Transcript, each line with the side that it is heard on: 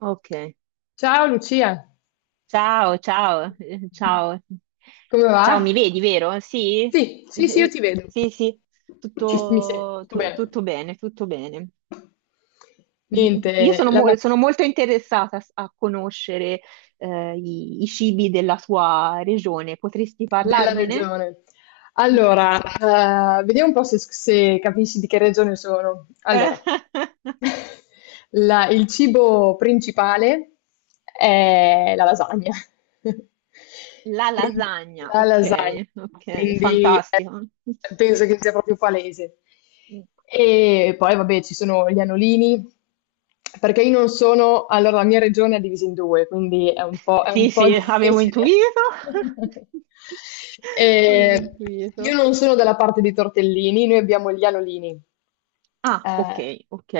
right: Ok.
left: Ciao Lucia,
right: Ciao, ciao, ciao.
left: come va?
right: Ciao, mi vedi, vero? Sì?
left: Sì, sì, sì, io
right: Eh,
left: ti vedo.
right: Sì, sì,
left: Mi sento
right: tutto,
left: tutto bene.
right: tutto bene, tutto bene. Io
left: Niente,
right: sono,
left: la
right: sono molto interessata a conoscere i cibi della tua regione. Potresti
left: della
right: parlarmene?
left: regione.
right: Mm.
left: Allora, vediamo un po' se, se capisci di che regione sono.
right: Eh,
left: Allora, il cibo principale è la lasagna.
right: La
left: Quindi,
right: lasagna,
left: la
right: ok,
left: lasagna.
right: ok,
left: Quindi
right: fantastico.
left: penso che sia proprio palese. E poi, vabbè, ci sono gli anolini, perché io non sono, allora la mia regione è divisa in due, quindi è un è
right: Sì,
left: un po'
right: sì, avevo
left: difficile.
right: intuito. Avevo
left: Eh, io
right: intuito.
left: non sono dalla parte dei tortellini, noi abbiamo gli anolini.
right: Ah, ok,
left: Eh,
right: ok.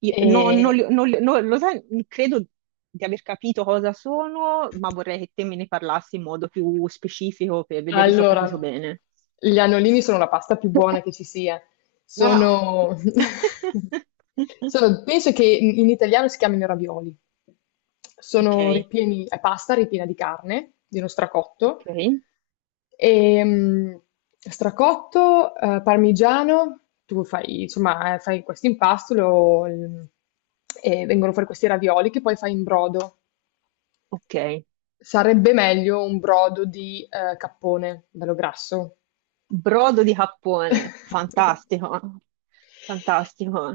right: No, non
left: e
right: li- non li- no, lo sai, credo di aver capito cosa sono, ma vorrei che te me ne parlassi in modo più specifico per vedere se ho capito
left: allora,
right: bene.
left: gli annolini sono la pasta più buona che ci sia.
right: No.
left: Sono, penso che in italiano si chiamino ravioli.
right: Ok,
left: Sono ripieni, è pasta ripiena di carne, di uno stracotto,
right: ok,
left: e, stracotto, parmigiano, tu fai, insomma, fai questo impasto e vengono fuori questi ravioli che poi fai in brodo.
right: ok.
left: Sarebbe meglio un brodo di cappone, bello grasso.
right: Brodo di cappone, fantastico, fantastico.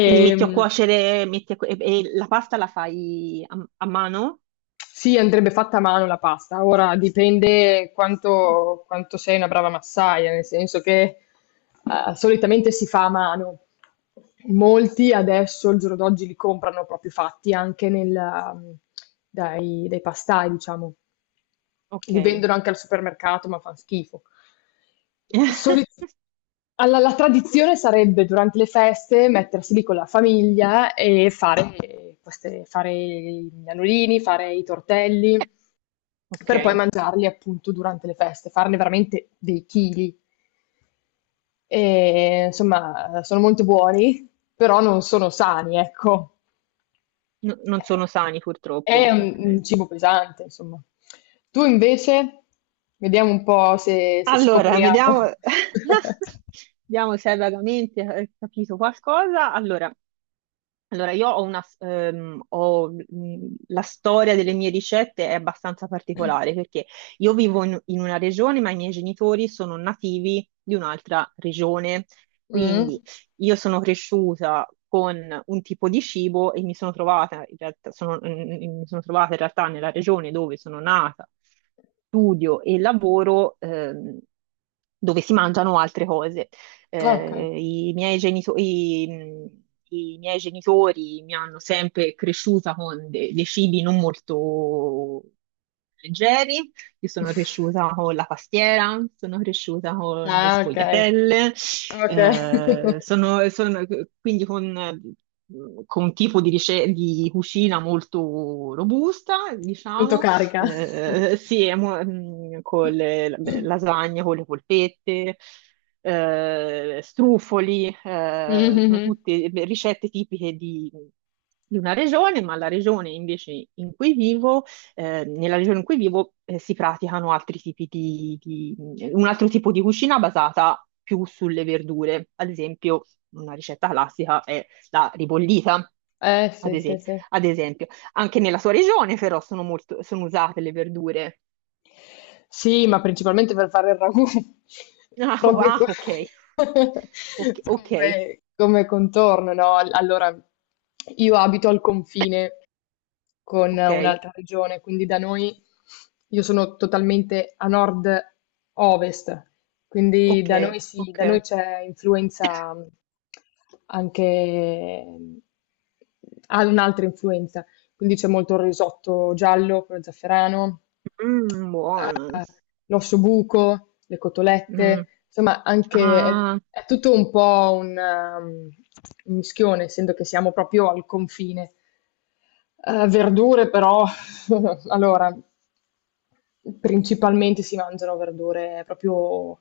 right: Quindi metti a cuocere, e la pasta la fai a, a mano?
left: sì, andrebbe fatta a mano la pasta. Ora dipende quanto, quanto sei una brava massaia, nel senso che solitamente si fa a mano. Molti adesso, il giorno d'oggi, li comprano proprio fatti anche nel, dai pastai, diciamo.
right: Ok,
left: Li vendono anche al supermercato, ma fan schifo. Soli alla la tradizione sarebbe durante le feste mettersi lì con la famiglia e fare queste fare i nanolini, fare i tortelli,
right: ok.
left: per poi mangiarli appunto durante le feste, farne veramente dei chili. E, insomma, sono molto buoni, però non sono sani, ecco.
right: Non sono sani
left: È
right: purtroppo. Ok.
left: un cibo pesante, insomma. Tu invece, vediamo un po' se, se
right: Allora, vediamo,
left: scopriamo.
right: vediamo se hai vagamente capito qualcosa. Allora, allora, io ho una, ho, la storia delle mie ricette è abbastanza particolare perché io vivo in, in una regione, ma i miei genitori sono nativi di un'altra regione. Quindi
left: Mm?
right: io sono cresciuta con un tipo di cibo e mi sono trovata in realtà, mi sono trovata in realtà nella regione dove sono nata, studio e lavoro, dove si mangiano altre cose.
left: Ok.
right: Eh, i miei genito- i, mh, i miei genitori mi hanno sempre cresciuta con dei cibi non molto leggeri. Io sono cresciuta con la pastiera, sono cresciuta con le
left: Ah, ok.
right: sfogliatelle,
left: Ok.
right: eh, sono, sono- quindi con un tipo di, di cucina molto robusta,
left: Molto
right: diciamo,
left: carica.
right: sì, e con lasagne, con le polpette strufoli, sono
left: Mhm.
right: tutte ricette tipiche di una regione, ma la regione invece in cui vivo, nella regione in cui vivo, si praticano altri tipi di, un altro tipo di cucina basata più sulle verdure. Ad esempio, una ricetta classica è la ribollita.
left: Sì,
right: Ad
left: sì,
right: esempio,
left: sì.
right: ad esempio, anche nella sua regione però sono molto, sono usate le verdure.
left: Sì, ma principalmente per fare il ragù.
right: Ah,
left: Proprio
right: ah, ok,
left: co-
right: ok, ok,
left: come, come contorno, no? Allora, io abito al confine con
right: ok.
left: un'altra regione, quindi da noi io sono totalmente a nord-ovest, quindi
right: Ok,
left: da noi sì,
right: ok.
left: da noi c'è influenza anche, ha un'altra influenza, quindi c'è molto il risotto giallo, quello zafferano,
right: Mm, buono.
left: l'ossobuco, le
right: Mm.
left: cotolette, insomma anche
right: Ah,
left: è tutto un po' un mischione, essendo che siamo proprio al confine. Verdure però allora, principalmente si mangiano verdure proprio,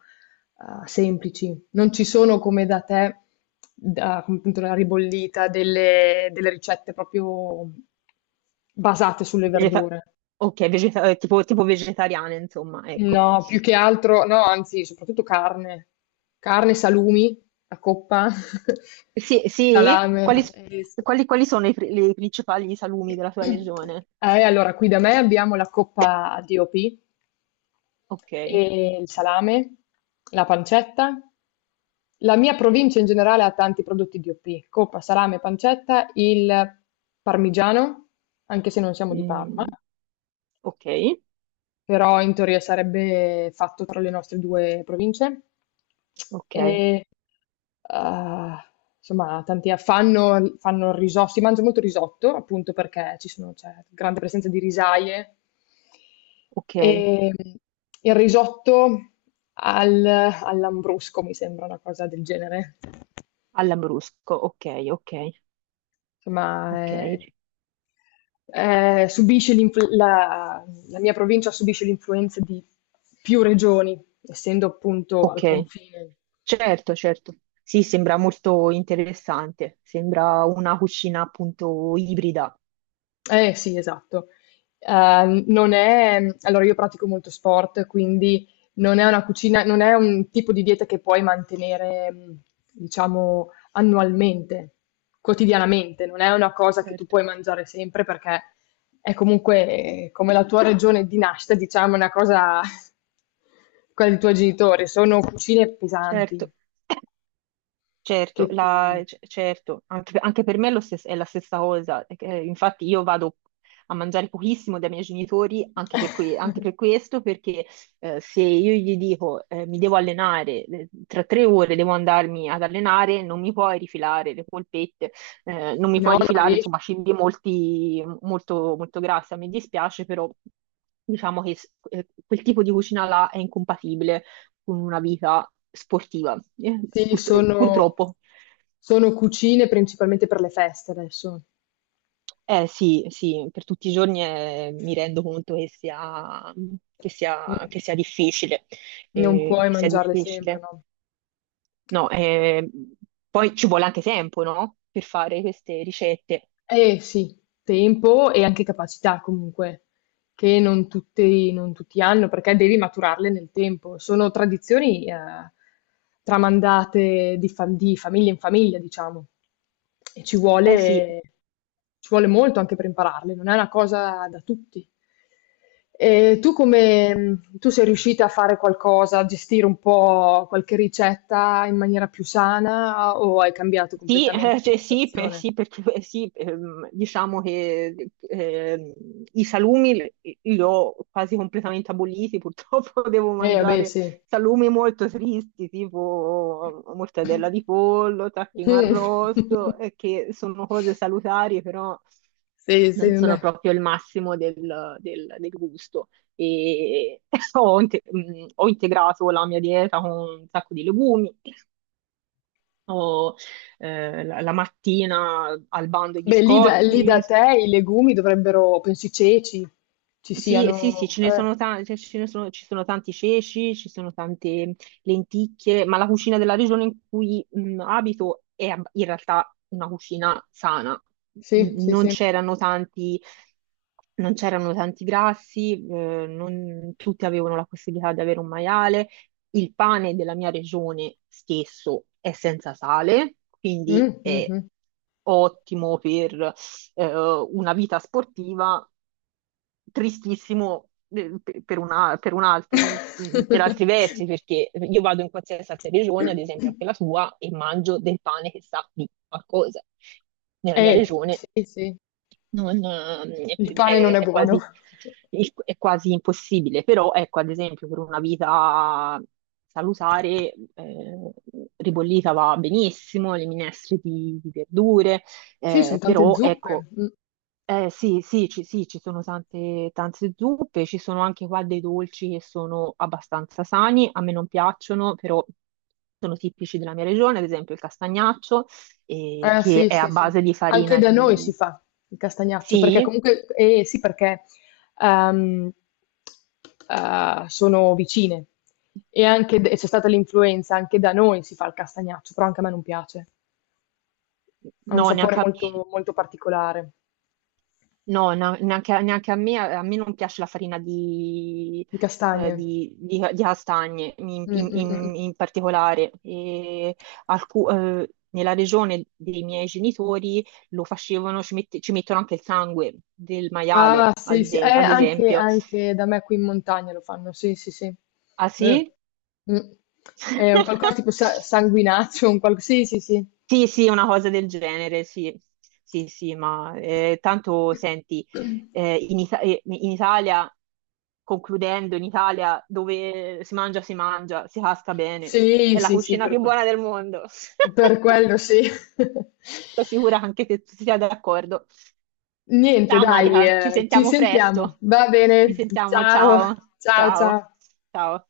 left: semplici. Non ci sono come da te, da come appunto la ribollita, delle ricette proprio basate sulle
right: vegeta-
left: verdure.
right: tipo, tipo vegetariana, insomma, ecco.
left: No, più che altro, no, anzi, soprattutto carne, carne, salumi, a coppa,
right: Sì, sì?
left: salame.
right: Quali,
left: Ah, eh. Sì.
right: quali sono le principali salumi della tua regione?
left: Allora, qui da me abbiamo la coppa DOP,
right: Ok,
left: e il salame, la pancetta. La mia provincia in generale ha tanti prodotti DOP, coppa, salame, pancetta, il parmigiano, anche se non siamo di Parma.
right: mm, ok,
left: Però in teoria sarebbe fatto tra le nostre due province.
right: ok,
left: E, ah, insomma, tanti fanno, fanno risotto, si mangia molto risotto, appunto perché ci sono, c'è grande presenza di risaie.
right: ok.
left: E il risotto all'ambrusco mi sembra una cosa del genere.
right: All'Ambrusco, ok, ok,
left: Insomma,
right: ok,
left: è eh, subisce l'influ- la, la mia provincia subisce l'influenza di più regioni, essendo appunto al
right: ok.
left: confine.
right: Certo, certo. Sì, sembra molto interessante. Sembra una cucina appunto ibrida.
left: Eh sì, esatto. Non è allora io pratico molto sport, quindi non è una cucina non è un tipo di dieta che puoi mantenere, diciamo annualmente, quotidianamente, non è una cosa che tu
right: Certo,
left: puoi mangiare sempre perché è comunque come la tua regione di nascita, diciamo, è una cosa quella dei tuoi genitori, sono cucine pesanti
right: certo.
left: che
right: Certo,
left: ti
right: certo, anche, anche per me è, è la stessa cosa. Infatti io vado a mangiare pochissimo dai miei genitori anche per, anche per questo, perché se io gli dico mi devo allenare, tra 3 ore devo andarmi ad allenare, non mi puoi rifilare le polpette, non mi puoi
left: no, non
right: rifilare,
left: ries
right: insomma, cibi molti, molto, molto grassi. Mi dispiace, però diciamo che quel tipo di cucina là è incompatibile con una vita sportiva, eh,
left: sì, sono
right: purtroppo.
left: sono cucine principalmente per le feste adesso.
right: Eh sì, sì, per tutti i giorni mi rendo conto che sia,
left: Mh.
right: che sia difficile,
left: Non puoi
right: che sia
left: mangiarle sempre,
right: difficile.
left: no.
right: No, poi ci vuole anche tempo, no? Per fare queste ricette.
left: Eh sì, tempo e anche capacità comunque, che non tutti, non tutti hanno, perché devi maturarle nel tempo. Sono tradizioni tramandate di, di famiglia in famiglia, diciamo, e
right: Eh sì,
left: ci vuole molto anche per impararle, non è una cosa da tutti. E tu come, tu sei riuscita a fare qualcosa, a gestire un po' qualche ricetta in maniera più sana o hai cambiato
right: sì,
left: completamente
right: cioè sì,
left: l'alimentazione?
right: sì, perché sì, diciamo che i salumi li ho quasi completamente aboliti, purtroppo devo
left: Vabbè,
right: mangiare
left: sì.
right: salumi molto tristi,
left: Mh.
right: tipo mortadella di pollo, tacchino arrosto, che sono cose salutari, però
left: Sì, sì,
right: non
left: non
right: sono
left: è
right: proprio il massimo del, del gusto. E ho, ho integrato la mia dieta con un sacco di legumi, o la, la mattina al bando i
left: beh, lì da
right: biscotti,
left: te i legumi dovrebbero penso i ceci ci
right: sì, sì, sì,
left: siano
right: ce ne sono tanti, ce ne sono, ci sono tanti ceci, ci sono tante lenticchie, ma la cucina della regione in cui abito in realtà una cucina sana.
left: sì, sì,
right: Non
left: sì.
right: c'erano tanti, non c'erano tanti grassi, non tutti avevano la possibilità di avere un maiale. Il pane della mia regione stesso è senza sale, quindi è
left: Mh-mh.
right: ottimo per una vita sportiva tristissimo per, per altri versi, perché io vado in qualsiasi altra regione, ad esempio anche la tua, e mangio del pane che sa di qualcosa. Nella mia regione
left: Sì, sì,
right: non,
left: il pane non è buono.
right: è quasi impossibile, però ecco, ad esempio per una vita salutare, ribollita va benissimo, le minestre di verdure,
left: Sì, son tante
right: però
left: zuppe.
right: ecco
left: Mh.
right: sì, sì, ci sono tante, tante zuppe, ci sono anche qua dei dolci che sono abbastanza sani, a me non piacciono, però sono tipici della mia regione, ad esempio il castagnaccio,
left: Eh
right: che
left: sì,
right: è a
left: sì, sì.
right: base di
left: Anche
right: farina
left: da noi
right: di...
left: si fa il castagnaccio, perché
right: Sì?
left: comunque, eh sì, perché ehm, sono vicine e anche e c'è stata l'influenza, anche da noi si fa il castagnaccio, però anche a me non piace. Ha un
right: No,
left: sapore
right: neanche a me.
left: molto, molto particolare
right: No, neanche a me non piace la farina di,
left: di castagne.
right: di castagne in,
left: Mm, mm, mm. Mm.
right: in particolare. E nella regione dei miei genitori lo facevano, ci, ci mettono anche il sangue del maiale,
left: Ah, sì,
right: ad,
left: sì,
right: ad
left: anche,
right: esempio.
left: anche da me qui in montagna lo fanno, sì, sì, sì.
right: Ah
left: Eh.
right: sì?
left: Mm. È un qualcosa tipo sanguinaccio, un qual- sì, sì, sì.
right: Sì, sì, una cosa del genere, sì, sì, sì, ma tanto senti, in Italia, concludendo, in Italia dove si mangia, si mangia, si casca bene,
left: Sì,
right: è la
left: sì, sì,
right: cucina più buona del mondo.
left: per quello sì.
right: Sono sicura anche che tu sia d'accordo.
left: Niente
right: Ciao
left: dai,
right: Marica, ci
left: ci
right: sentiamo
left: sentiamo.
right: presto.
left: Va
right: Ci
left: bene,
right: sentiamo,
left: ciao,
right: ciao,
left: ciao,
right: ciao,
left: ciao.
right: ciao.